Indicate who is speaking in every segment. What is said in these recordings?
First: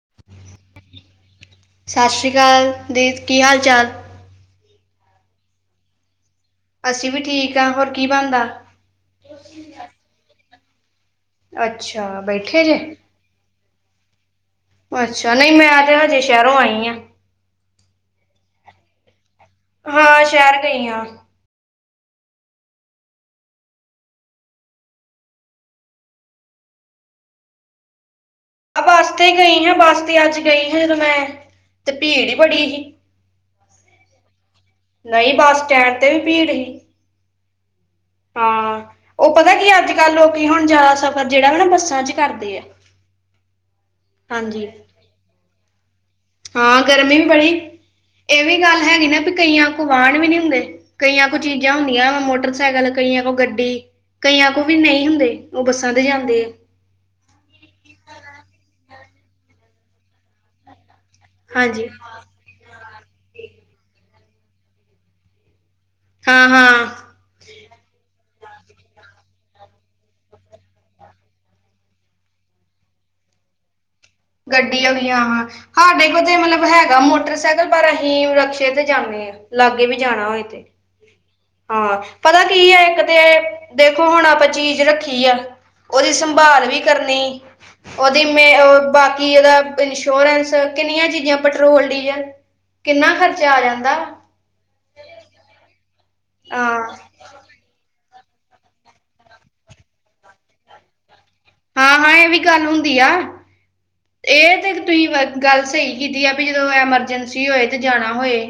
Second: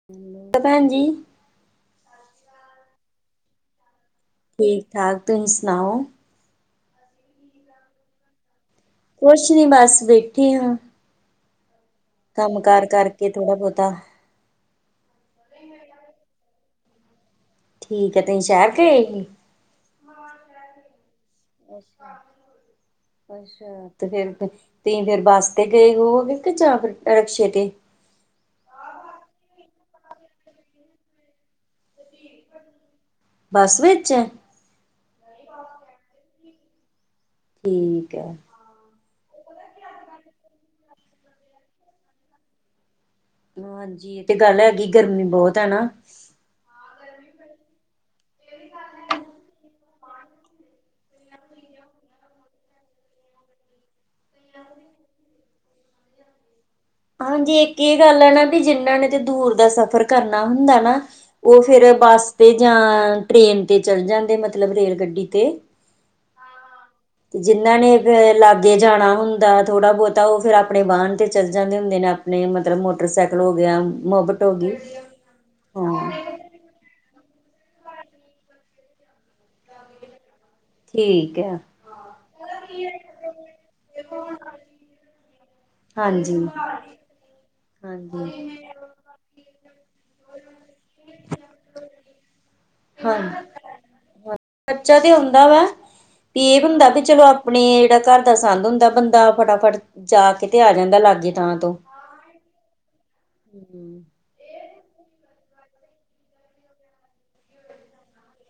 Speaker 1: [unintelligible] ਭੈਣ ਜੀ
Speaker 2: ਸਤਿ ਸ਼੍ਰੀ ਅਕਾਲ, ਦੀ ਕੀ ਹਾਲ-ਚਾਲ?
Speaker 1: ਠੀਕ-ਠਾਕ, ਤੁਸੀਂ ਸੁਣਾਓ?
Speaker 2: ਅਸੀਂ ਵੀ ਠੀਕ ਆ, ਹੋਰ ਕੀ ਬਣਦਾ?
Speaker 1: ਕੁਛ ਨੀ ਬਸ ਬੈਠੀ ਹੂ।
Speaker 2: ਅੱਛਾ। ਬੈਠੇ ਜੇ
Speaker 1: ਕੰਮ-ਕਾਰ ਕਰਕੇ ਥੋੜਾ ਬਹੁਤਾ।
Speaker 2: ਅੱਛਾ, ਨ‌ਈ ਮੈਂ ਤੇ ਹਜੇ ਸ਼ਹਿਰੋਂ ਆਈ ਆ।
Speaker 1: ਠੀਕ ਐ, ਤੁਸੀ ਸ਼ਹਿਰ ਗ‌ਏ ਸੀ?
Speaker 2: ਹਾਂ ਸ਼ਹਿਰ ਗਈ ਆ।
Speaker 1: ਅੱਛਾ। ਅੱਛਾ ਤੇ ਫੇਰ ਤੁਸੀਂ ਫੇਰ ਬੱਸ ਤੇ ਗਏ ਓ ਫ ਜਾਂ ਫਿਰ ਰਿਕਸ਼ੇ ਤੇ?
Speaker 2: ਆ ਬੱਸ ਤੇ ਗਈ ਹਾਂ ਬੱਸ ਤੇ ਅੱਜ ਗਈ ਹਾਂ ਜਦੋਂ ਮੈਂ, ਤੇ ਭੀੜ ਹੀ ਬੜੀ ਸੀ।
Speaker 1: ਬੱਸ ਵਿੱਚ?
Speaker 2: ਨ‌ਈ ਬੱਸ ਸਟੈਂਡ ਤੇ ਵੀ ਭੀੜ ਹੀ।
Speaker 1: ਠੀਕ ਐ।
Speaker 2: ਹਾਂ, ਓ ਪਤਾ ਕੀ ਅੱਜ-ਕੱਲ ਲੋਕੀ ਹੁਣ ਜਾਦਾ ਸਫ਼ਰ ਜੇੜਾ ਵਾ ਨਾ ਬੱਸਾਂ ਚ ਕਰਦੇ ਆ।
Speaker 1: ਹਾਂਜੀ ਏਹ ਤੇ ਗੱਲ
Speaker 2: ਹਾਂਜੀ
Speaker 1: ਹੈਗੀ ਗਰਮੀ ਬਹੁਤ ਐ ਨਾ?
Speaker 2: ਹਾਂ ਗਰਮੀ ਵੀ ਬੜੀ, ਏਹ ਵੀ ਗੱਲ ਹੈਗੀ ਨਾ ਵੀ ਕਈਆਂ ਕੋ ਵਾਹਨ ਵੀ ਨੀ ਹੁੰਦੇ। ਕਈਆ ਕੋ ਚੀਜ਼ਾਂ ਹੁੰਦੀਆਂ ਮੋਟਰਸਾਈਕਲ, ਕਈਆ ਕੋ ਗੱਡੀ ਕਈਆ ਕੋ ਵੀ ਨ‌ਈ ਹੁੰਦੇ, ਓ ਬੱਸਾਂ ਤੇ ਜਾਂਦੇ ਆ।
Speaker 1: ਹਾਂਜੀ ਇੱਕ ਏਹ ਗੱਲ ਆ ਨਾ ਵੀ ਜਿੰਨਾਂ ਨੇ ਤੇ ਦੂਰ ਦਾ ਸਫ਼ਰ ਕਰਨਾ ਹੁੰਦਾ ਨਾ। ਓ
Speaker 2: ਹਾਂਜੀ
Speaker 1: ਫੇਰ ਬੱਸ ਤੇ ਜਾਂ, ਟ੍ਰੇਨ ਤੇ ਚਲ ਜਾਂਦੇ ਮਤਲਬ ਰੇਲ ਗੱਡੀ ਤੇ।
Speaker 2: ਹਾਂ-ਹਾਂ।
Speaker 1: ਜਿਨਾਂ ਨੇ ਲਾਗੇ ਫੇਰ ਜਾਣਾ ਹੁੰਦਾ ਥੋੜ੍ਹਾ-ਬਹੁਤਾ ਓ ਫੇਰ ਆਪਣੇ ਵਾਹਨ ਤੇ ਚੱਲ ਜਾਂਦੇ ਹੁੰਦੇ ਨੇ। ਨਈ ਮਤਲਬ ਮੋਟਰਸਾਈਕਲ ਹੋ ਗਿਆ। ਮੋਬਟ ਹੋ ਗਈ
Speaker 2: ਗੱਡੀਆਂ ਹੋਗੀਆ ਹਾਂ, ਹਾਡੇ
Speaker 1: ਹਾਂ
Speaker 2: ਕੋਲ ਤੇ ਮਤਲਬ ਹੈਗਾ ਮੋਟਰਸੈ ਕਲ ਪਰ ਅਹੀ ਰਕਸ਼ੇ ਤੇ ਜਾਨੇ ਆ, ਲਾਗੇ ਵੀ ਜਾਣਾ ਹੋਏ ਤੇ।
Speaker 1: ਠੀਕ ਹੈ
Speaker 2: ਹਾਂ ਪਤਾ ਕੀ ਐ ਇੱਕ ਤੇ ਦੇਖੋ ਹੁਣ ਆਪਾਂ ਚੀਜ਼ ਰੱਖ ਰੱਖੀ ਆ, ਓਦੀ
Speaker 1: ਹਾਂਜੀ
Speaker 2: ਸੰਭਾਲ ਵੀ ਕਰਨੀ, ਓਦੀ
Speaker 1: ਹਾਂਜੀ
Speaker 2: ਮੈਂ ਓ ਬਾ ਕੀ ਓਦਾ ਇੰਸ਼ੋਰੈਂਸ ਕਿੰਨੀਆਂ ਚੀਜ਼ਾਂ ਪੈਟਰੋਲ, ਡੀਜ਼ਲ ਕਿੰਨਾ
Speaker 1: ਹਾਂ
Speaker 2: ਖਰਚਾ ਆ ਜਾਂਦਾ।
Speaker 1: ਖਰਚਾ ਤੇ ਹੁੰਦਾ ਵਾ, ਵੀ ਏਹ
Speaker 2: ਹਾਂ,
Speaker 1: ਹੁੰਦਾ ਵੀ ਚਲੋ ਆਪਣੇ ਜੇੜਾ ਘਰ ਦਾ ਸੰਦ ਹੁੰਦਾ ਬੰਦਾ ਫਟਾਫਟ ਜਾ ਕੇ ਤੇ ਆ ਜਾਂਦਾ ਲਾਗੇ ਥਾਂ ਤੋਂ।
Speaker 2: ਹਾਂ-ਹਾਂ ਏਹ ਵੀ ਗੱਲ ਹੁੰਦੀ ਆ।
Speaker 1: ਹੂੰ।
Speaker 2: ਏਹ ਤੇ ਤੁਸੀਂ ਗੱਲ ਸ‌ਈ ਕੀਤੀ ਆ ਵੀ ਜਦੋਂ ਐਮਰਜੈਂਸੀ ਹੋਏ ਤੇ ਜਾਣਾ ਹੋਏ।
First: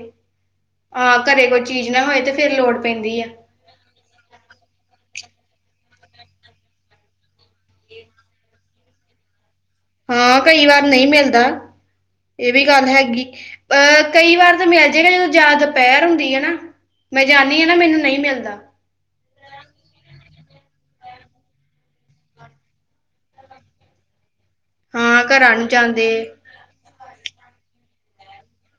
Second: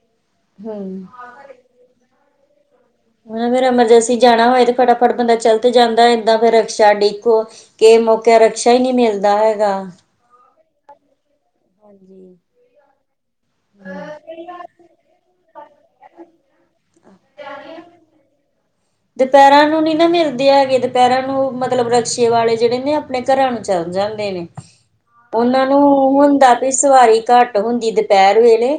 Speaker 1: ਹਮ
Speaker 2: ਹਾਂ, ਘਰੇ ਕੋਈ ਚੀਜ਼ ਨਾ ਹੋਏ ਤੇ ਫੇਰ ਲੋੜ ਪੈਂਦੀ ਆ।
Speaker 1: ਫਿਰ ਐਮਰਜੈਂਸੀ ਜਾਣਾ ਹੋਏ ਤੇ ਫਟਾ ਫਟ ਬੰਦਾ ਚੱਲ ਤੇ ਜਾਂਦਾ ਇੱਦਾਂ ਫੇਰ ਰਕਸ਼ਾ ਡਿੱਕੋ ਕਿ ਮੌਕੇ ਰਕਸ਼ਾ ਹੀ ਨਹੀਂ ਮਿਲਦਾ ਹੈਗਾ।
Speaker 2: ਹਾਂ, ਕਈ ਵਾਰ ਨਹੀਂ ਮਿਲਦਾ।
Speaker 1: ਹਾਂਜੀ।
Speaker 2: ਇਹ ਵੀ ਗੱਲ ਹੈਗੀ। ਅਹ ਕਈ ਵਾਰ ਤਾਂ ਮਿਲ ਜਾਏਗਾ ਜਦੋਂ ਜਿਆ ਦੁਪਹਿਰ ਹੁੰਦੀ ਹੈ ਨਾ ਮੈਂ ਜਾਂਣੀ ਹਾਂ ਨਾ ਮੈਨੂੰ ਨਹੀਂ ਮਿਲਦਾ।
Speaker 1: ਦੁਪਹਿਰਾਂ ਨੂੰ ਨੀ ਨਾ ਮਿਲਦੇ ਹੈਗੇ, ਦੁਪਹਿਰਾਂ ਨੂੰ ਮਤਲਬ ਰਕਸ਼ੇ ਵਾਲੇ ਜਿਹੜੇ ਨੇ ਆਪਣੇ ਘਰਾਂ ਨੂੰ ਚੱਲ ਜਾਂਦੇ ਨੇ।
Speaker 2: ਹਾਂ ਘਰਾਂ
Speaker 1: ਉਹਨਾਂ ਨੂੰ
Speaker 2: ਜਾਂਦੇ
Speaker 1: ਹੁੰਦਾ ਵੀ ਸਵਾਰੀ ਘੱਟ ਹੁੰਦੀ ਦੁਪਹਿਰ ਵੇਲੇ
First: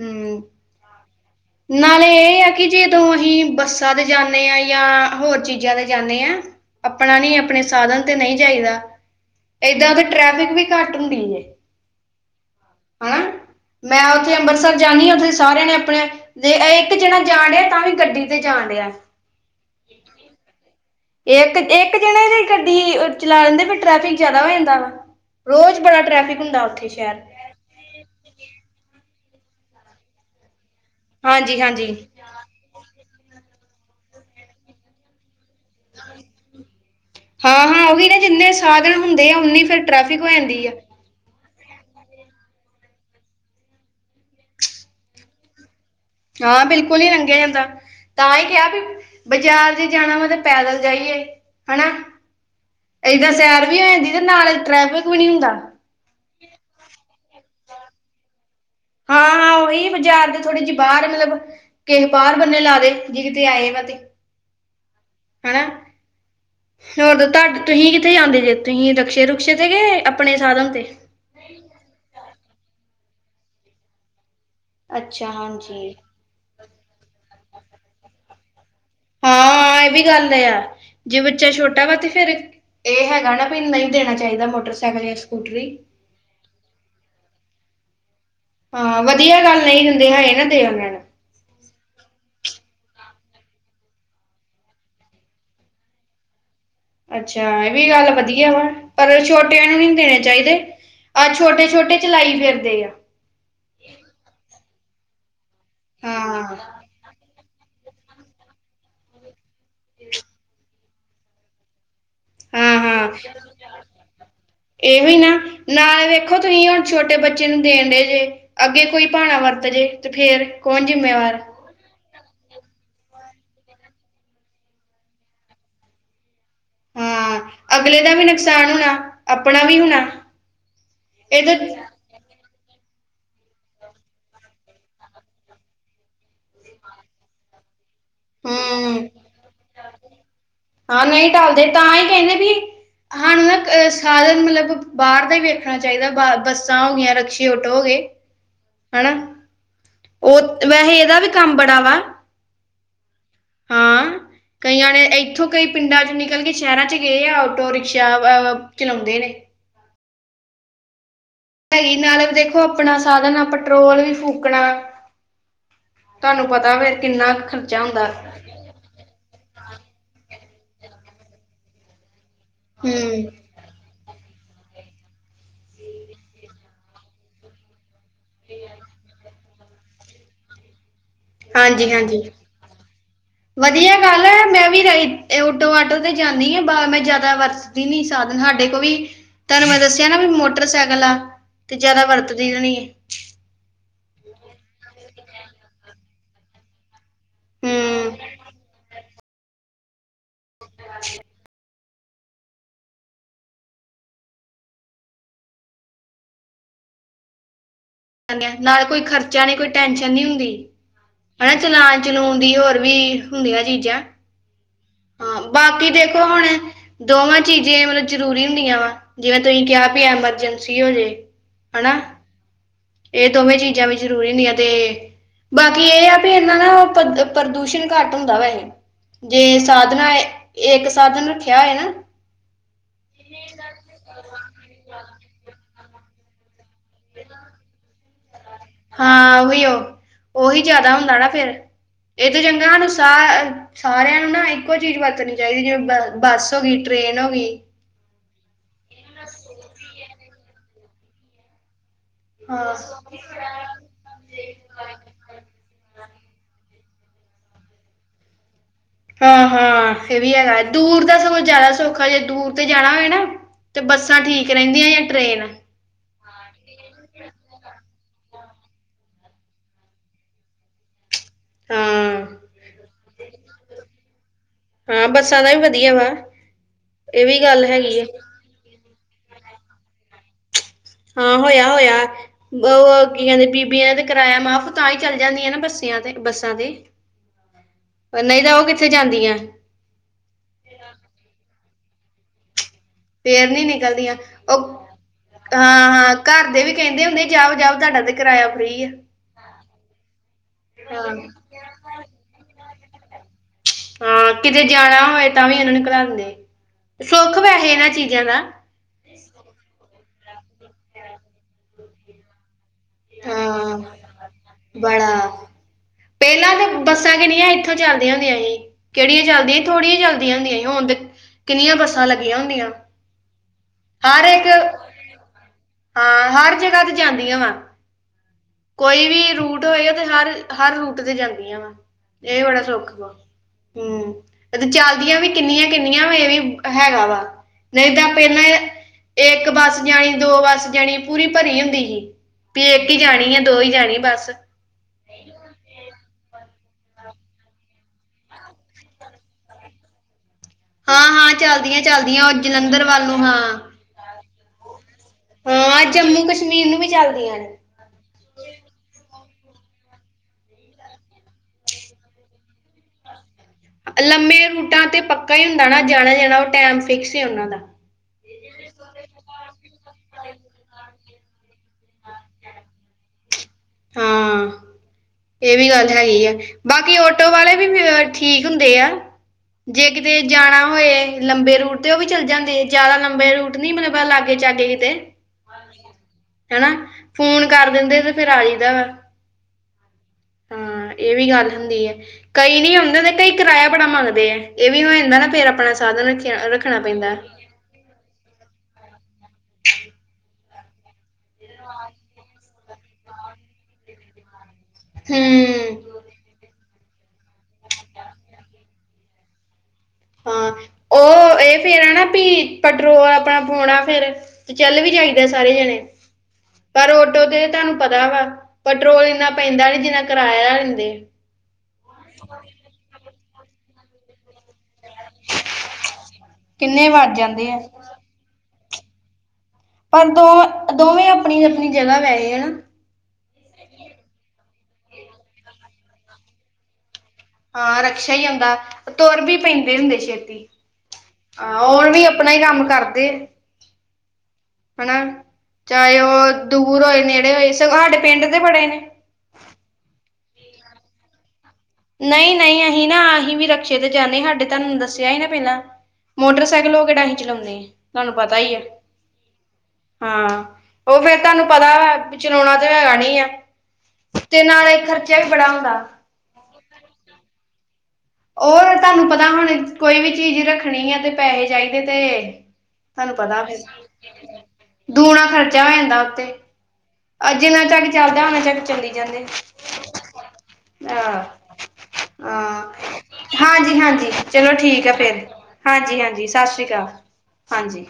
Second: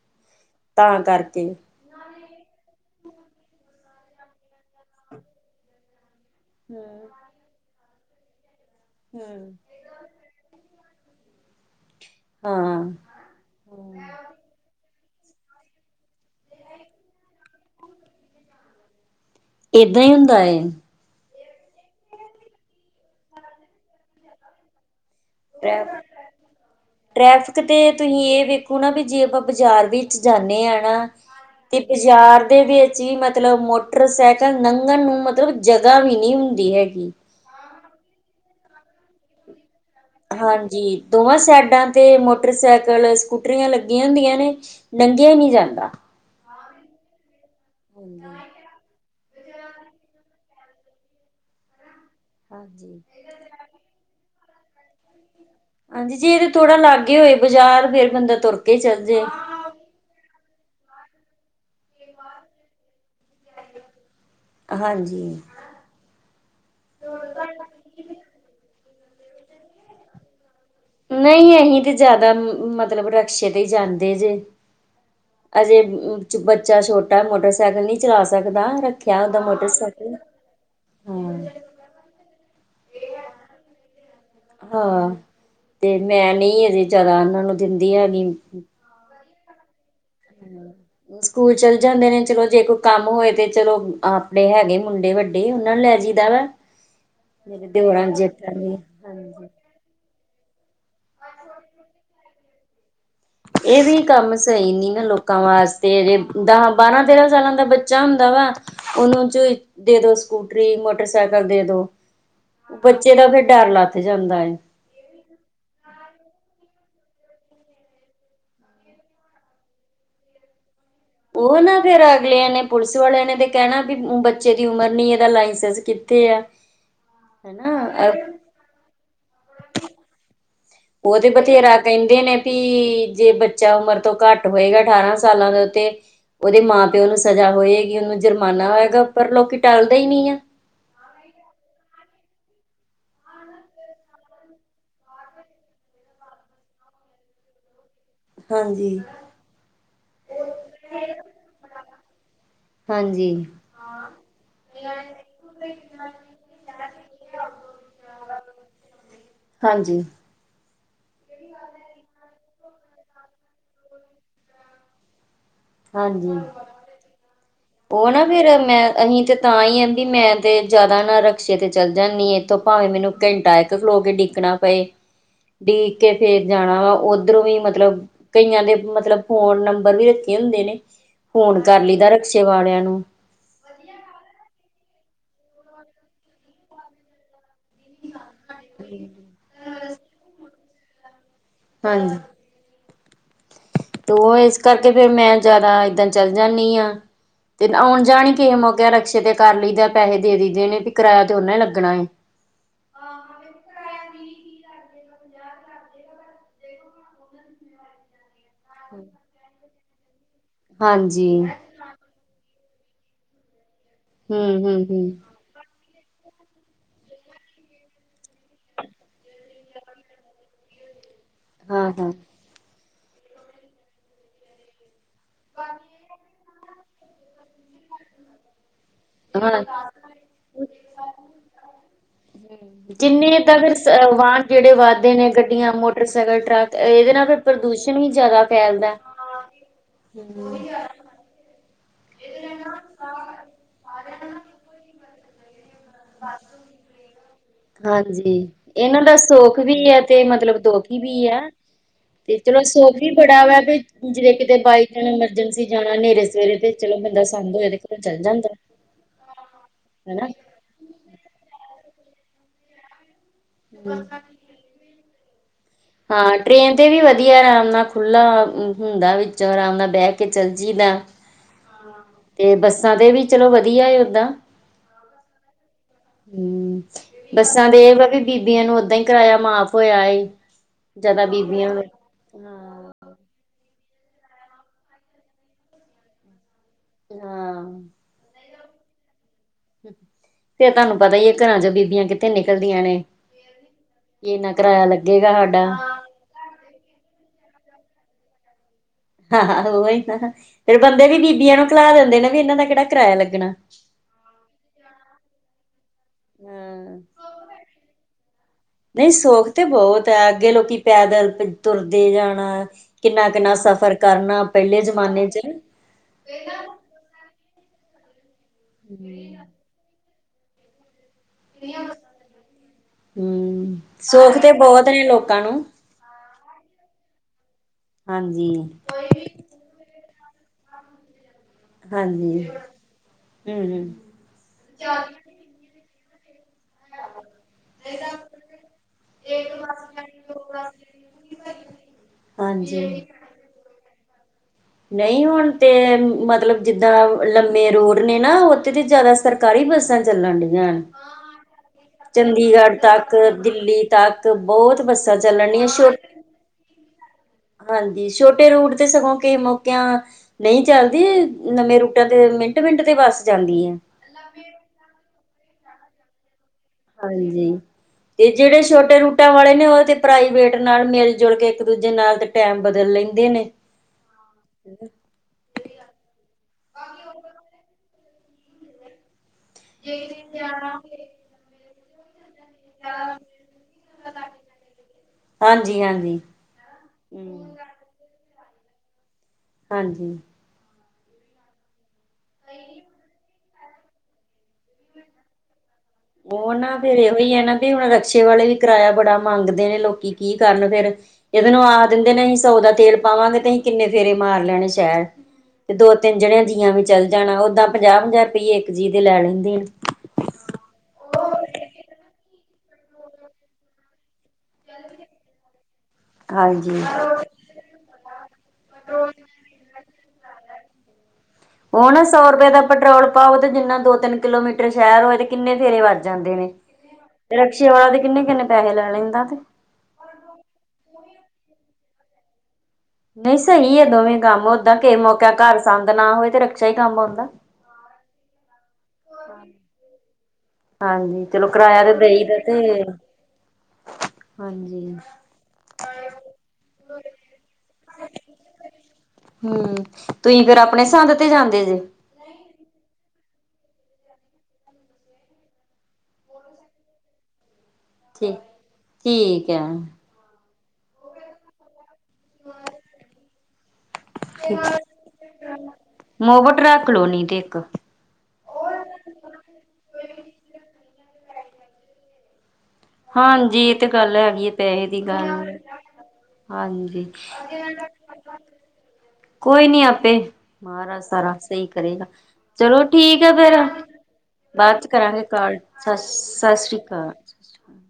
Speaker 2: ਹੂੰ।
Speaker 1: ਤਾਂ ਕਰਕੇ।
Speaker 2: ਨਾਲੇ ਇਹ ਆ ਕਿ ਜੇਦੋ ਹੀ ਬੱਸਾਂ ਦੇ ਜਾਣੇ ਹਾਂ, ਯਾ ਹੋਰ ਚੀਜ਼ਾਂ ਦੇ ਜਾਣੇ ਹਾਂ। ਆਪਣਾ ਨੀ ਆਪਣੇ ਸਾਧਨ ਤੇ ਨਹੀਂ ਜਾਈਦਾ।
Speaker 1: ਹਮ।
Speaker 2: ਇਦਾਂ ਤੇ ਟ੍ਰੈਫਿਕ ਵੀ ਘੱਟ ਹੁੰਦੀ ਜੇ,
Speaker 1: ਹਾਂ।
Speaker 2: ਹਨਾ, ਮੈਂ ਉੱਥੇ ਅੰਮ੍ਰਿਤਸਰ ਜਾਂਦੀ ਆ ਉੱਥੇ ਸਾਰਿਆਂ ਨੇ ਆਪਣੇ ਤੇ ਇੱਕ ਜਨਾ ਜਾਣ ਡਿਆ ਤਾਂ ਵੀ ਗੱਡੀ ਤੇ ਜਾਣ ਡਿਆ।
Speaker 1: ਏਦੀ ਹੀ ਹੁੰਦਾ ਏ।
Speaker 2: ਇੱਕ-ਇੱਕ ਜਨੇ ਦੀ ਗੱਡੀ ਚਲਾ ਲੈਂਦੇ ਫਿਰ ਟ੍ਰੈਫਿਕ ਜਿਆਦਾ ਹੋ ਜਾਂਦਾ ਵਾ। ਰੋਜ਼ ਬੜਾ ਟਰੈਫਿਕ ਹੁੰਦਾ ਉੱਥੇ ਸ਼ਹਿਰ।
Speaker 1: ਇਕ ਤੇ ਤੁਸੀਂ ਇਹ ਵੇਖੋ ਨਾ ਵੀ ਜੇ ਆਪਾਂ ਬਾਜ਼ਾਰ ਵਿੱਚ ਜਾਂਣੇ ਹਨਾ
Speaker 2: ਹਾਂਜੀ
Speaker 1: ਤੇ
Speaker 2: ਹਾਂਜੀ।
Speaker 1: ਬਾਜ਼ਾਰ ਦੇ ਵਿੱਚ ਵੀ ਮਤਲਬ ਮੋਟਰਸਾਈਕਲ ਲੰਘਣ ਨੂੰ ਮਤਲਬ ਮਤਲਬ ਜਗਾ ਵੀ ਨਹੀਂ ਹੁੰਦੀ ਹੈਗੀ।
Speaker 2: ਹਾਂ-ਹਾਂ ਉਹ ਵੀ ਨਾ ਜਿੰਨੇ ਸਾਧਨ ਹੁੰਦੇ ਆ ਉਨੀ ਫੇਰ
Speaker 1: ਹਾਂਜੀ। ਦੋਵਾਂ ਸਾਈਡਾਂ ਤੇ ਮੋਟਰਸਾਈਕਲ, ਸਕੂਟਰੀਆਂ ਲੱਗੀਆਂ ਹੁੰਦੀਆਂ ਨੇ ਲੱਗਿਆ ਹੀ ਨਹੀਂ ਜਾਂਦਾ।
Speaker 2: ਹਾਂ, ਬਿਲਕੁਲ ਨੀ ਲੱਗਿਆ ਜਾਂਦਾ, ਤਾਂ
Speaker 1: ਹਾਂਜੀ
Speaker 2: ਹੀ ਕਿਹਾ ਵੀ ਬਾਜ਼ਾਰ ਜੇ ਜਾਣਾ ਵਾ ਤਾਂ ਪੈਦਲ ਜਾਈਏ ਹਨਾ।
Speaker 1: ਹਾਂਜੀ
Speaker 2: ਏਦਾਂ ਸੈਰ ਵੀ ਹੋ ਜਾਂਦੀ, ਤੇ ਨਾਲ ਟ੍ਰੈਫਿਕ ਵੀ ਨਹੀਂ ਹੁੰਦਾ।
Speaker 1: ਹਾਂਜੀ, ਜੇ ਇਹ ਤੇ ਥੋੜਾ ਲਾਗੇ ਹੋਏ ਬਾਜ਼ਾਰ, ਫੇਰ ਬੰਦਾ ਤੁਰ ਕੇ ਚੱਲ ਜੇ।
Speaker 2: ਹਾਂ ਉਹੀ ਬਾਜ਼ਾਰ ਦੇ ਥੋੜੀ ਜਿਹੀ ਬਾਹਰ ਮਤਲਬ, ਕਿਸੇ ਬਾਹਰ ਬੰਨੇ ਲਾ ਦੇ, ਜੇ ਕਿਤੇ ਆਏ ਵਾ ਤੇ।
Speaker 1: ਹਾਂਜੀ।
Speaker 2: ਹਨਾ। ਹੋਰ ਤੁਹਾਡੇ ਤੁਸੀਂ ਕਿੱਥੇ ਜਾਂਦੇ ਜੇ ਤੁਸੀਂ ਰਕਸ਼ੇ -ਰੁਕਸ਼ੇ ਤੇ ਕੇ ਆਪਣੇ ਸਾਧਨ ਤੇ?
Speaker 1: ਨਹੀਂ, ਅਸੀਂ ਤੇ ਜ਼ਿਆਦਾ ਮਤਲਬ ਰਕਸ਼ੇ ਤੇ ਹੀ ਜਾਂਦੇ ਜੇ।
Speaker 2: ਅੱਛਾ
Speaker 1: ਅਜੇ
Speaker 2: ਹਾਂਜੀ
Speaker 1: ਬੱਚਾ ਛੋਟਾ ਮੋਟਰਸਾਈਕਲ ਨਹੀਂ ਚਲਾ ਸਕਦਾ ਰੱਖ। ਪਿਆ ਦਾ
Speaker 2: ਹਾਂ
Speaker 1: ਮੋਟਰਸਾਈਕਲ ਹਮ।
Speaker 2: ਮੋਟਾ ਵਾ ਤਾ ਫੇਰ ਇਹ ਹੈਗਾ ਨਾ ਵੀ ਨਹੀਂ ਦੇਣਾ ਚਾਹੀਦਾ ਮੋ
Speaker 1: ਹਾਂ ਤੇ ਮੈਂ ਨਹੀਂ ਹਜੇ ਜਿਆਦਾ ਇਹਨਾਂ ਨੂੰ ਦਿੰਦੀ ਹੈਗੀ।
Speaker 2: ਹਾਂ ਵਧੀਆ ਗੱਲ ਨਹੀਂ ਦਿੰਦੇ ਹੈਗੇ ਨਾ ਦੇਵੋ ਨਾ।
Speaker 1: ਸਕੂਲ ਚਲੇ ਜਾਂਦੇ ਨੇ, ਚਲੋ ਜੇ ਕੋਈ ਕੰਮ ਹੋਏ ਤੇ ਚਲੋ ਆਪਣੇ ਹੈਗੇ ਮੁੰਡੇ ਵੱਡੇ ਉਹਨਾਂ ਨੂੰ ਲੈ ਜੀਦਾ ਵਾ। [unintelligible]
Speaker 2: ਅੱਛਾ,
Speaker 1: ਮੇਰੇ
Speaker 2: ਇਹ ਵੀ
Speaker 1: ਦਿਓਰਾਂ
Speaker 2: ਗੱਲ ਵਧੀਆ
Speaker 1: ਜੇਠਾਂ
Speaker 2: ਵਾ।
Speaker 1: ਦੇ
Speaker 2: ਪਰ
Speaker 1: ਹਾਂਜੀ
Speaker 2: ਛੋਟਿਆਂ ਨੂੰ ਨਹੀਂ ਦੇਣੇ ਚਾਹੀਦੇ, ਆਹ ਛੋਟੇ -ਛੋਟੇ ਚਲਾਈ ਫਿਰਦੇ ਆ।
Speaker 1: ਇਹ ਵੀ ਕੰਮ ਸਹੀ ਨੀ ਨਾ ਲੋਕਾਂ ਵਾਸਤੇ ਹਜੇ
Speaker 2: ਹਾਂ
Speaker 1: ਦਸ ਬਾਰਾਂ ਤੇਰਾਂ ਸਾਲਾਂ ਦਾ ਬ ਉੱਚਾ ਹੁੰਦਾ ਵਾ, ਉਹਨੂੰ ਚ ਦੇਦੋ ਸਕੂਟਰੀ, ਮੋਟਰਸਾਈਕਲ ਦੇ ਦੋ।
Speaker 2: ਹਾਂ ਹਾਂ
Speaker 1: ਬੱਚੇ ਦਾ ਫੇਰ ਡਰ ਲੱਥ ਜਾਂਦਾ ਏ।
Speaker 2: ਇਹੋ ਹੀ ਨਾ, ਨਾਲ ਵੇਖੋ ਤੁਸੀਂ ਹੁਣ ਛੋਟੇ ਬੱਚੇ ਨੂੰ ਦੇਣ ਡਹੇ ਜੇ। ਅੱਗੇ ਕੋਈ ਭਾਣਾ ਵਰਤ ਜੇ, ਤੇ ਫੇਰ ਕੌਣ ਜਿੰਮੇਵਾਰ?
Speaker 1: ਉਹ ਨਾ, ਫੇਰ ਅਗਲਿਆਂ ਨੇ ਪੁਲਿਸ ਵਾਲਿਆਂ ਨੇ ਤੇ ਕਹਿਣਾ ਵੀ ਬੱਚੇ ਦੀ ਉਮਰ ਨੀ ਇਹਦਾ ਲਾਇਸੈਂਸ ਕਿੱਥੇ ਆ?
Speaker 2: ਹਅ, ਅਗਲੇ ਦਾ
Speaker 1: ਹਨਾ
Speaker 2: ਵੀ ਨਕਸਾਨ ਹੋਣਾ। ਆਪਣਾ ਵੀ ਹੋਣਾ
Speaker 1: ਉਹ ਤੇ
Speaker 2: ਇਹ ਤਾਂ
Speaker 1: ਬਥੇਰਾ। ਕਹਿੰਦੇ ਨੇ ਵੀ ਜੇ ਬੱਚਾ ਉਮਰ ਤੋਂ ਘੱਟ ਹੋਏਗਾ, ਠਾਰਾਂ ਸਾਲਾਂ ਦੇ ਉੱਤੇ। ਉਹਦੇ ਮਾਂ- ਪਿਓ ਨੂੰ ਸਜ਼ਾ ਹੋਏਗੀ, ਉਹਨੂੰ ਜੁਰਮਾਨਾ ਹੋਏਗਾ,
Speaker 2: ਹੂੰ
Speaker 1: ਪਰ ਲੋਕੀ ਟਲਦਾ ਹੀ ਨੀਂ ਆ।
Speaker 2: ਹਾਂ, ਨਹੀਂ ਟਾਲਦੇ ਤਾਂ ਈ ਕਹਿੰਨੇ ਵੀ। ਹਾਂ ਹਾਂ ਕ ਸਾਰਿਆ ਨੂੰ ਮਤਲਬ ਬਾਹਰ ਦਾ ਈ ਵੇਖਣਾ ਚਾਹੀਦਾ, ਬ ਬੱਸਾਂ ਹੋ ਗਿਆਂ, ਰਕਸ਼ੇ ਔਟੋ ਹੋ ਗਏ।
Speaker 1: ਹਾਂਜੀ
Speaker 2: ਹੈਨਾ ਉਹ ਵੈਸੇ ਏਹਦਾ ਵੀ ਕੰਮ ਬੜਾ ਵਾ।
Speaker 1: ਹਾਂਜੀ ਆਹ।
Speaker 2: ਹਾਂ ਕਈਆਂ ਨੇ ਇੱਥੋਂ ਕਈ ਪਿੰਡਾਂ ਚੋ ਨਿਕਲ ਕੇ ਸ਼ਹਿਰਾਂ ਚ ਗਏ ਆ, ਆਟੋ ਰਿਕਸ਼ਾ ਆ-ਬ-ਅ ਚਲਾਉਂਦੇ ਨੇ।
Speaker 1: ਹਾਂਜੀ।
Speaker 2: ਹੈਗੀ ਨਾਲੇ ਦੇਖੋ ਆਪਣਾ ਸਾਧਨ ਆ, ਪੈਟਰੋਲ ਵੀ ਫੂਕਣਾ।
Speaker 1: ਹਾਂਜੀ
Speaker 2: ਤਾਨੂੰ ਪਤਾ ਵੇ, ਕਿੰਨਾ ਖਰ
Speaker 1: ਉਹ ਨਾ, ਫੇਰ ਮੈਂ ਅਸੀਂ ਤੇ ਤਾਂ ਹੀ ਆ ਵੀ, ਮੈਂ ਤੇ ਜ਼ਿਆਦਾ ਨਾ ਰਕਸ਼ੇ ਤੇ ਚੱਲ ਜਾਂਨੀ ਐ। ਤੇ ਭਾਵੇਂ ਮੈਨੂੰ
Speaker 2: ਹੂੰ
Speaker 1: ਘੰਟਾ ਐ ਖਲੋ ਕੇ ਡੀਕਣਾ ਪਏ, ਡੀਕ ਕੇ ਫੇਰ ਜਾਣਾ, ਉੱਧਰੋਂ ਵੀ ਮਤਲਬ। ਕਈਆਂ ਦੇ ਮਤਲਬ ਫੋਨ ਨੰਬਰ ਵੀ ਰੱਖੇ ਹੁੰਦੇ ਨੇ। ਫੋਨ ਕਰ
Speaker 2: ਹਾਂਜੀ
Speaker 1: ਲਈਦਾ
Speaker 2: -ਹਾਂਜੀ।
Speaker 1: ਰਕਸ਼ੇ ਵਾਲਿਆਂ ਨੂੰ
Speaker 2: ਵਧੀਆ ਗੱਲ ਏ, ਮੈਂ ਵੀ ਰਾ ਔਟੋ- ਆਟੋ ਤੇ ਜਾਂਨੀ ਆ ਬਾਹ ਮੈਂ ਜਿਆਦਾ ਵਰ ਦੀ ਨੀ ਸਾਧਨ ਸਾਡੇ ਕੋਲ ਵੀ, ਤਾਨੂੰ ਮੈਂ ਦੱਸਿਆ ਨਾ, ਵੀ ਮੋਟਰਸਾਈਕਲ ਆ ਤੇ ਜਿਆਦਾ
Speaker 1: ਹਾਂਜੀ
Speaker 2: ਵਰਤ। ਰੀਦਣੀ।
Speaker 1: ਦੋ ਹੇ ਇਸ ਕਰਕੇ ਫੇਰ ਮੈਂ ਜ਼ਿਆਦਾ ਏਦਨ ਚੱਲ ਜਾਂਨੀ ਆਂ। ਤੇ ਆਉਣ-
Speaker 2: ਹੂੰ
Speaker 1: ਜਾਣ ਕਿਸੇ ਮੋਕੇ ਰਕਸ਼ੇ ਤੇ ਕਰ ਲਈਦਾ ਪੈਸੇ ਦੇ ਦੀ ਨੇ ਵੀ, ਕਿਰਾਇਆ ਤੇ ਉਨਾ ਹੀ ਲੱਗਣਾ ਏ।
Speaker 2: ਨਾਲੇ ਕੋਈ ਖਰਚਾ ਨੀ ਕੋਈ ਟੈਸ਼ਨ ਨੀਂ ਹੁੰਦੀ
Speaker 1: ਹਾਂਜੀ
Speaker 2: ਹਨਾ ਚਲਾਉਣ। ਚਲੂਣ ਦੀ ਹੋਰ ਵੀ ਹੁੰਦੀਆਂ ਚੀਜ਼ਾਂ।
Speaker 1: ਹਮ -ਹਮ -ਹਮ।
Speaker 2: ਹਅ ਬਾਕੀ ਦੇਖੋ ਹੁਣ। ਦੋਵਾਂ ਚੀਜ਼ਾਂ ਹੀ ਮਤਲਬ ਜ਼ਰੂਰੀ ਹੁੰਦੀਆਂ ਵਾ, ਜਿਵੇਂ ਤੁਸੀਂ ਕਿਹਾ ਵੀ ਐਮਰਜੈਂਸੀ ਹੋ ਜੇ।
Speaker 1: ਹਾਂ-
Speaker 2: ਹਨਾ
Speaker 1: ਹਾਂ।
Speaker 2: ਇਹ ਦੋਵੇਂ ਚੀਜ਼ਾਂ ਵੀ ਜ਼ਰੂਰੀ ਨੀਂ ਆ ਤੇ। ਬਾਕੀ ਇਹ ਆ ਵੀ, ਇਹਨਾਂ ਨਾਲੋ ਪਰ -ਪਦ -ਪ੍ਰਦੂਸ਼ਣ ਘੱਟ ਹੁੰਦਾ, ਵੈਹੇ। ਜੇ
Speaker 1: ਹਾਂ।
Speaker 2: ਸਾਧਨਾ ਇੱਕ ਸਾਧਨ ਰੱਖਿਆ ਹੋਇਆ ਨਾ।
Speaker 1: ਜਿੰਨੇ ਤਾਂ ਫੇਰ ਸ- ਵਾਹਨ ਜਿਹੜੇ ਵੱਧਦੇ ਨੇ- ਗੱਡੀਆਂ, ਮੋਟਰਸਾਈਕਲ, ਟਰੱਕ। ਤ ਇਹਦੇ ਨਾਲ ਫੇਰ ਪ੍ਰਦੂਸ਼ਣ ਵੀ ਜਿਆਦਾ ਫੈਲਦਾ।
Speaker 2: ਹਾਂ ਉਹੀ ਉਹ ਉਹੀ ਜ਼ਿਆਦਾ ਹੁੰਦਾ ਨਾ ਫੇਰ। ਇਹ ਤੋ ਚੰਗਾ ਨਾ ਹੁਣ ਸਾ- ਸਾਰਿਆਂ ਨੂੰ ਨਾ ਇੱਕੋ ਚੀਜ਼ ਵਰਤਣੀ ਚਾਹੀਦੀ ਜਿਵੇਂ। ਬੱਸ ਹੋ ਗੀ, ਟਰੇੇਨ ਹੋ ਗੀ।
Speaker 1: ਹਾਂਜੀ, ਇਹਨਾਂ ਦਾ ਸੁਖ ਵੀ ਹੈ ਤੇ ਮਤਲਬ ਦੁਖ ਵੀ ਹੈ। ਤੇ ਇਧਰੋਂ
Speaker 2: ਹਾਂ
Speaker 1: ਸੁੱਖ ਵੀ ਬੜਾ ਵਾ ਵੀ ਜਿ ਕਿਤੇ ਬਾਈਕ ਜਾਣ ਐਮਰਜੈਂਸੀ ਜਾਣਾ ਹਨੇਰੇ ਸਵੇਰੇ ਤੇ ਚਲੋ ਬੰਦਾ ਸੰਦ ਹੋਏ ਤੇ ਫਿਰੋਂ ਚੱਲ ਜਾਂਦਾ। [unintelligible]
Speaker 2: ਹਾਂ-ਹਾਂ ਏ
Speaker 1: ਹਨਾ।
Speaker 2: ਵੀ ਹੈਗਾ ਦੂਰ ਦਾ ਸਗੋਂ ਜਾਦਾ ਸੌਖਾ ਜੇ ਦੂਰ ਤੇ ਜਾਣਾ ਹੋਵੇ ਨਾ। ਤੇ ਬੱਸਾਂ ਠੀਕ ਰੈਂਦੀਆਂ ਜਾਂ ਟਰੇਨ
Speaker 1: ਹਾਂ ਟ੍ਰੇਨ ਤੇ ਵੀ ਵਧੀਆ ਆਰਾਮ ਨਾਲ ਖੁੱਲਾ ਹੁੰਦਾ ਵਿੱਚੋਂ ਆਰਾਮ ਨਾਲ ਬੈ ਕੇ ਚਲ ਜੀ ਦਾ।
Speaker 2: ਹਾਂ
Speaker 1: ਤੇ ਬੱਸਾਂ ਤੇ ਵੀ ਚਲੋ ਵਧੀਆ ਓਦਾਂ
Speaker 2: ਹਾਂ ਬੱਸਾਂ ਦਾ ਵੀ ਵਧੀਆ ਵਾ
Speaker 1: ਹੂੰ
Speaker 2: ਇਹ ਵੀ ਗੱਲ
Speaker 1: ਬੱਸਾਂ ਦੇ
Speaker 2: ਹੈਗੀ ਆ
Speaker 1: ਬੀ ਬੀਬੀਆਂ ਨੂੰ ੳਦਾਂ ਹੀ ਕਿਰਾਇਆ ਮਾਫ ਹੋਇਆ ਏ। ਜਿਆਦਾ
Speaker 2: ਹਾਂ
Speaker 1: ਬੀਬੀਆਂ ਨੂੰ
Speaker 2: ਹੋਇਆ-ਹੋਇਆ
Speaker 1: ਹਾਂ
Speaker 2: ਓ ਗੀਆਂ ਦੇ ਬੀਬੀਆਂ ਤੇ ਕਿਰਾਇਆ ਮਾਫ ਤਾਂ ਹੀ ਚੱਲ ਜਾਂਦੀਆਂ ਨਾ ਬੱਸਿਆਂ ਤੇ ਬੱਸਾਂ ਤੇ
Speaker 1: ਹਾਂ।
Speaker 2: ਪਰ ਨਈ ਤਾਂ ਓ ਕਿੱਥੇ ਜਾਂਦੀਆਂ।
Speaker 1: ਫਿਰ ਤੁਹਾਨੂੰ ਪਤਾ ਈ ਏ ਘਰਾਂ ਚੋਂ ਬੀਬੀਆਂ ਕਿੱਥੇ ਨਿਕਲਦੀਆਂ ਨੇ।
Speaker 2: ਫਿਰ ਨੀ ਨਿਕਲਦੀਆਂ
Speaker 1: ਇੰਨਾ
Speaker 2: ਓ
Speaker 1: ਕਿਰਾਇਆ ਲੱਗੇਗਾ ਸਾਡਾ
Speaker 2: ਹਾਂ-ਹਾਂ। ਘਰ ਦੇ ਵੀ ਕੈਂਦੇ ਹੁੰਦੇ ਜਾਓ-ਜਾਓ ਤੁਹਾਡਾ ਤੇ ਕਿਰਾਇਆ ਫਰੀ ਆ।
Speaker 1: ਹਾ ਓ ਈ ਨਾ ਫੇਰ ਬੰਦੇ
Speaker 2: ਹਾਂ
Speaker 1: ਵੀ ਬੀਬੀਆਂ ਨੂੰ ਘਲਾ ਦਿੰਦੇ ਨੇ ਵੀ ਇਨਾਂ ਦਾ ਕੇੜਾ ਕਿਰਾਇਆ ਲੱਗਣਾ।
Speaker 2: ਹਾਂ ਕਿਤੇ ਜਾਣਾ ਹੋਵੇ ਤਾਂ ਵੀ ਇਨਾਂ ਨੂੰ ਘਲਾਂ ਦਿੰਦੇ
Speaker 1: ਹਾਂ
Speaker 2: ਸੁੱਖ ਵੈਸੇ ਇਨਾਂ ਚੀਜ਼ਾਂ ਦਾ।
Speaker 1: ਨਈ ਸੁੱਖ ਤੇ ਬੋਤ ਐ ਅੱਗੇ ਲੋਕੀ ਪੈਦਲ ਤੁਰਦੇ ਜਾਣਾ। ਕਿੰਨਾ-ਕਿੰਨਾ
Speaker 2: ਹਾਂ
Speaker 1: ਸਫ਼ਰ ਕਰਨਾ ਪੈਲੇ
Speaker 2: ਬੜਾ
Speaker 1: ਜ਼ਮਾਨੇ 'ਚ
Speaker 2: ਪਹਿਲਾਂ ਤਾਂ ਬੱਸਾਂ ਕਿੰਨੀਆਂ ਇੱਥੋਂ ਜਾਂਦੀਆਂ ਹੁੰਦੀਆਂ ਸੀ ਕੇੜੀਆਂ ਚੱਲਦੀਆਂ ਸੀ ਥੋੜੀਆਂ ਚਲਦੀਆਂ ਹੁੰਦੀਆਂ ਸੀ ਹੁਣ ਤੇ ਕਿੰਨੀਆਂ ਬੱਸਾਂ ਲੱਗੀਆਂ ਹੁੰਦੀਆਂ
Speaker 1: ਹਮ
Speaker 2: ਹਰ
Speaker 1: ਸੁੱਖ
Speaker 2: ਇੱਕ
Speaker 1: ਤੇ ਬਹੁਤ ਨੇ ਲੋਕਾਂ ਨੂੰ
Speaker 2: ਹਾਂ ਹਰ ਜਗ੍ਹਾ ਤੇ ਜਾਂਦੀਆਂ ਵਾ।
Speaker 1: ਹਾਂਜੀ
Speaker 2: ਕੋਈ ਵੀ ਰੂਟ ਹੋਏ ਤੇ ਹਰ-ਹਰ ਰੂਟ ਤੇ ਜਾਂਦੀਆਂ ਵਾ। ਏ
Speaker 1: ਹਾਂਜੀ
Speaker 2: ਬੜਾ ਸੁਖ ਵਾ
Speaker 1: ਹਮ ਹਮ
Speaker 2: ਹੂੰ ਤੇ ਚਲਦੀਆਂ ਵੀ ਕਿੰਨੀਆਂ- ਕਿੰਨੀਆਂ ਏ ਵੀ ਹੈਗਾ ਵਾ ਨਈ ਤਾਂ ਪੈਨੇ। ਇੱਕ ਬੱਸ ਜਾਣੀ ਦੋ ਬੱਸ ਜਾਣੀ ਪੂਰੀ ਭਰੀ ਹੁੰਦੀ ਹੀ। ਵੀ
Speaker 1: ਹਾਂਜੀ
Speaker 2: ਇੱਕ ਹੀ ਜਾਣੀ ਆ ਦੋ ਹੀ ਜਾਣੀ ਬਸ
Speaker 1: ਨਈ ਹੁਣ ਤੇ ਮਤਲਬ ਜਿੱਦਾਂ ਲੰਮੇ ਰੋਡ ਨੇ ਨਾ ਉੱਥੇ ਤੇ ਜਾਦਾ ਸਰਕਾਰੀ ਬੱਸਾਂ ਚੱਲਣ ਡੀਆਂ ਨੇ
Speaker 2: ਹਾਂ ਹਾਂ ਚੱਲਦੀਆਂ ਚੱਲਦੀਆਂ ਉਹ
Speaker 1: ਚੰਡੀਗੜ੍ਹ
Speaker 2: ਜਲੰਧਰ ਵੱਲ
Speaker 1: ਤੱਕ
Speaker 2: ਨੂੰ ਹਾਂ
Speaker 1: ਦਿੱਲੀ ਤੱਕ ਬੋਤ ਬਸ
Speaker 2: ਹਾਂ ਜੰਮੂ ਕਸ਼ਮੀਰ ਨੂੰ ਵੀ ਚਲਦੀਆਂ ਨੇ।
Speaker 1: ਹਾਂਜੀ ਛੋਟੇ ਰੂਡ ਤੇ ਸਗੋਂ ਕਈ ਮੌਕਿਆਂ ਨਈ ਚੱਲਦੀ ਨਵੇਂ ਰੂਟਾਂ ਤੇ ਮਿੰਟ-ਮਿੰਟ ਤੇ ਬੱਸ ਜਾਂਦੀ ਏ।
Speaker 2: ਲੰਮੇ ਰੂਟਾਂ ਤੇ ਪੱਕਾ ਈ ਹੁੰਦਾ ਨਾ ਜਾਣਾ-ਜਾਣਾ ਓ ਟੈਮ
Speaker 1: ਹਾਂਜੀ ਤੇ ਜੇੜੇ ਛੋਟੇ ਰੂਟਾਂ ਵਾਲੇ ਨੇ ਓ ਤੇ ਪ੍ਰਾਈਵੇਟ ਨਾਲ ਮਿਲ ਜੁਲ ਕੇ ਇੱਕ ਦੂਜੇ ਨਾਲ ਟੈਮ ਬਦਲ ਲੈਂਦੇ ਨੇ।
Speaker 2: ਹੂੰ, ਏ ਵੀ ਗੱਲ ਹੈਗੀ ਆ ਬਾਕੀ ਆਟੋ ਵਾਲੇ ਵੀ ਠੀਕ ਹੁੰਦੇ ਆ। ਜੇ ਕਿਤੇ ਜਾਣਾ ਹੋਏ ਲੰਬੇ ਰੂਟ ਤੇ ਓ ਵੀ ਚੱਲ ਜਾਂਦੇ। ਜਾਦਾ ਲੰਬੇ ਰੂਟ ਨੀ ਮਤਲਬ ਲਾਗੇ ਸ ਚਾਗੇ ਕਿਤੇ
Speaker 1: ਹਾਂਜੀ-ਹਾਂਜੀ,
Speaker 2: ਹਨਾ ਫੋਨ ਕਰ ਦਿੰਦੇ ਤੇ ਫੇਰ ਆ ਜਾਂਈ ਦਾ ਵਾ।
Speaker 1: ਹਾਂਜੀ
Speaker 2: ਹੂੰ ਏ ਵੀ ਗੱਲ ਹੁੰਦੀ ਏ। ਕਈ ਨੀ ਆਉਂਦੇ ਤੇ ਕਈ ਕਿਰਾਇਆ ਬੜਾ ਮੰਗਦੇ ਆ ਏ ਵੀ ਹੋ ਜਾਂਦਾ ਨਾ ਫੇਰ ਆਪਣਾ ਤਾਂ ਦ ਰੱਖਿਆ ਰੱਖਣਾ ਪੈਂਦਾ।
Speaker 1: ਨੀ ਹੁਣ ਰਕਸ਼ੇ ਵਾਲੇ ਵੀ ਕਿਰਾਯਾ ਬੜਾ ਮੰਗਦੇ ਨੇ ਲੋਕੀ ਕੀ ਕਰਨ ਫੇਰ। ਇਹਦੇ ਨੁ ਆਖ ਦਿੰਦੇ ਨੇ ਸੀਂ ਸੌ ਦਾ ਤੇਲ ਪਾਵਾਂਗੇ ਤੇ ਅਹੀ ਕਿੰਨੇ ਫੇਰੇ ਮਾਰ ਲੈਣੇ ਸੀ। ਚੈਰ
Speaker 2: ਹੂੰ
Speaker 1: ਦੋ-ਤਿੰਨ ਜਣਿਆਂ ਦੀਆਂ ਵੀ ਚੱਲ ਜਾਣ, ਓਦਾਂ ਪੰਜਾ-ਪੰਜਾ ਰੁਪਈਏ ਇੱਕ ਜੀਅ ਦੇ ਲੈ ਲੈਂਦੇ। [inaudible]
Speaker 2: ਓ ਏ ਫੇਰ ਐ ਨਾ ਭੀ ਪਟਰੋਲ ਆਪਣਾ ਪਾਉਣਾ ਫੇਰ ਤੇ ਚੱਲ ਵੀ ਜਾਈਦੈ ਸਾਰੇ ਜਣੇ।
Speaker 1: ਹਾਂਜੀ
Speaker 2: ਪਰ ਔਟੋ ਤੇ ਤਾਂ ਪਤਾ ਵਾ, ਪੈਟਰੋਲ ਇੰਨਾ ਪੈਂਦਾ ਨੀ, ਜਿੰਨਾ ਕਰਾਇਆ ਲੈਂਦੇ।
Speaker 1: ਓ ਨਾ ਸੌ ਰੁਪਏ ਦਾ ਪੈਟਰੋਲ ਪਾਓ ਤੇ ਜਿੰਨਾ ਦੋ-ਤਿੰਨ ਕਿਲੋਮੀਟਰ ਸ਼ਹਿਰ ਹੋਏ ਤੇ ਕਿੰਨੇ ਫੇਰੇ ਵੱਜ ਜਾਂਦੇ ਨੇ।
Speaker 2: ਕਿੰਨੇ ਵੱਜ ਜਾਂਦੇ ਆ
Speaker 1: ਰਕਸ਼ੇ ਵਾਲਾ ਤੇ ਕਿੰਨੇ ਕਿੰਨੇ ਪੈਹੇ ਲੈ ਲੈਂਦਾ।
Speaker 2: ਪਰ ਦੋ ਦੋਵੇਂ ਆਪਣੀ- ਆਪਣੀ ਜਗ੍ਹਾ [unintelligible] ਨਾ।
Speaker 1: ਨਈ ਸਈ ਏ ਦੋਵੇਂ ਕੰਮ। ਓਦਾਂ ਕਈ ਮੌਕੇ ਘਰ ਸੰਦ ਨਾ ਹੋਏ ਤੇ ਰਕਸ਼ਾ ਹੀ ਕੰਮ ਆਉਂਦਾ।
Speaker 2: ਹਾਂ ਰਕਸ਼ਾ ਹੀ ਆਉਂਦਾ, ਤੁਰ ਵੀ ਪੈਂਦੇ ਹੁੰਦੇ ਛੇਤੀ।
Speaker 1: ਹਾਂਜੀ ਚਲੋ
Speaker 2: ਆਂ,
Speaker 1: ਕਿਰਾਇਆ
Speaker 2: ਓਰ
Speaker 1: ਤੇ
Speaker 2: ਵੀ
Speaker 1: ਦੇਈ
Speaker 2: ਅਪਨਾ
Speaker 1: ਦਾ
Speaker 2: ਈ ਕੰਮ
Speaker 1: ਤੇ
Speaker 2: ਕਰਦੇ। ਹਣਾ,
Speaker 1: ਹਾਂਜੀ।
Speaker 2: ਚਾਹੇ ਓ ਦੂਰ ਹੋਏ, ਨੇੜੇ ਹੋਏ। ਸਗੋਂ ਹਾਡੇ ਪਿੰਡ ਦੇ ਬੜੇ ਨੇ।
Speaker 1: ਹੂੰ। ਤੁਹੀ ਫੇਰ ਆਪਣੇ ਸੰਦ ਤੇ ਜਾਂਦੇ ਜੇ?
Speaker 2: ਨਈ-ਨਈ ਅਹੀਂ ਨਾ ਅਹੀਂ ਵੀ ਰਕਸ਼ੇ ਤੇ ਜਾਂਨੇ, ਸਾਡੇ ਤਾਨੂੰ ਦੱਸਿਆ ਹੀ ਨਾ ਪੈਲਾਂ ਮੋਟਰਸਾਈਕਲ ਹੋ ਕਿੱਡਾ ਅਹੀ ਚਲਾਉਨੇ। ਤਾਨੂੰ ਪਤਾ
Speaker 1: ਠੀਕ।
Speaker 2: ਈ ਏ,
Speaker 1: ਠੀਕ ਹੈ
Speaker 2: ਹਾਂ। ਉਹ ਫੇਰ ਤਾਨੂੰ ਪਤਾ ਵਾ ਚਲਾਉਣਾ ਤੇ ਹੈ ਨੀ ਆ, ਤੇ ਨਾਲੇ ਖਰਚਾ ਵੀ ਬੜਾ ਹੁੰਦਾ।
Speaker 1: ਰੋਬਟ ਰੱਖ ਲੋ ਨਈ ਤੇ ਇੱਕ।
Speaker 2: ਓ ਤੇ ਤਾਨੂੰ ਪਤਾ ਹੁਣ ਕੋਈ ਵੀ ਚੀਜ਼ ਰੱਖਣੀ ਏ ਤੇ ਪੈਹੇ ਚਾਹੀਦੇ ਤੇ ਤੁਹਾਨੂੰ ਪਤਾ ਫਿਰ
Speaker 1: ਹਾਂਜੀ, ਏ ਤੇ ਗੱਲ ਹੈਗੀ ਏ, ਪੈਹੇ ਦੀ
Speaker 2: ਦੂਣਾ
Speaker 1: ਗੱਲ।
Speaker 2: ਖਰਚਾ ਹੋ ਜਾਂਦਾ ਉੱਤੇ
Speaker 1: ਹਾਂਜੀ,
Speaker 2: ਅ ਜਿੰਨਾ ਚੱਕ ਚੱਲਦਾ ਓਨਾ ਚੱਕ ਚੱਲੀ ਜਾਂਦੇ
Speaker 1: ਕੋਈ ਨੀ ਆਪੇ ਮਾਰਾਜ
Speaker 2: ਆਹ
Speaker 1: ਸਾਰਾ ਸਈ ਕਰੇਗਾ, ਚਲੋ ਠੀਕ ਹੈ ਫੇਰ।
Speaker 2: ਹਾਂਜੀ-ਹਾਂਜੀ, ਚਲੋ ਠੀਕ ਐ ਫੇਰ ਹਾਂਜੀ-ਹਾਂਜੀ, ਸਤਿ ਸ੍ਰੀ ਅਕਾਲ। ਹਾਂਜੀ।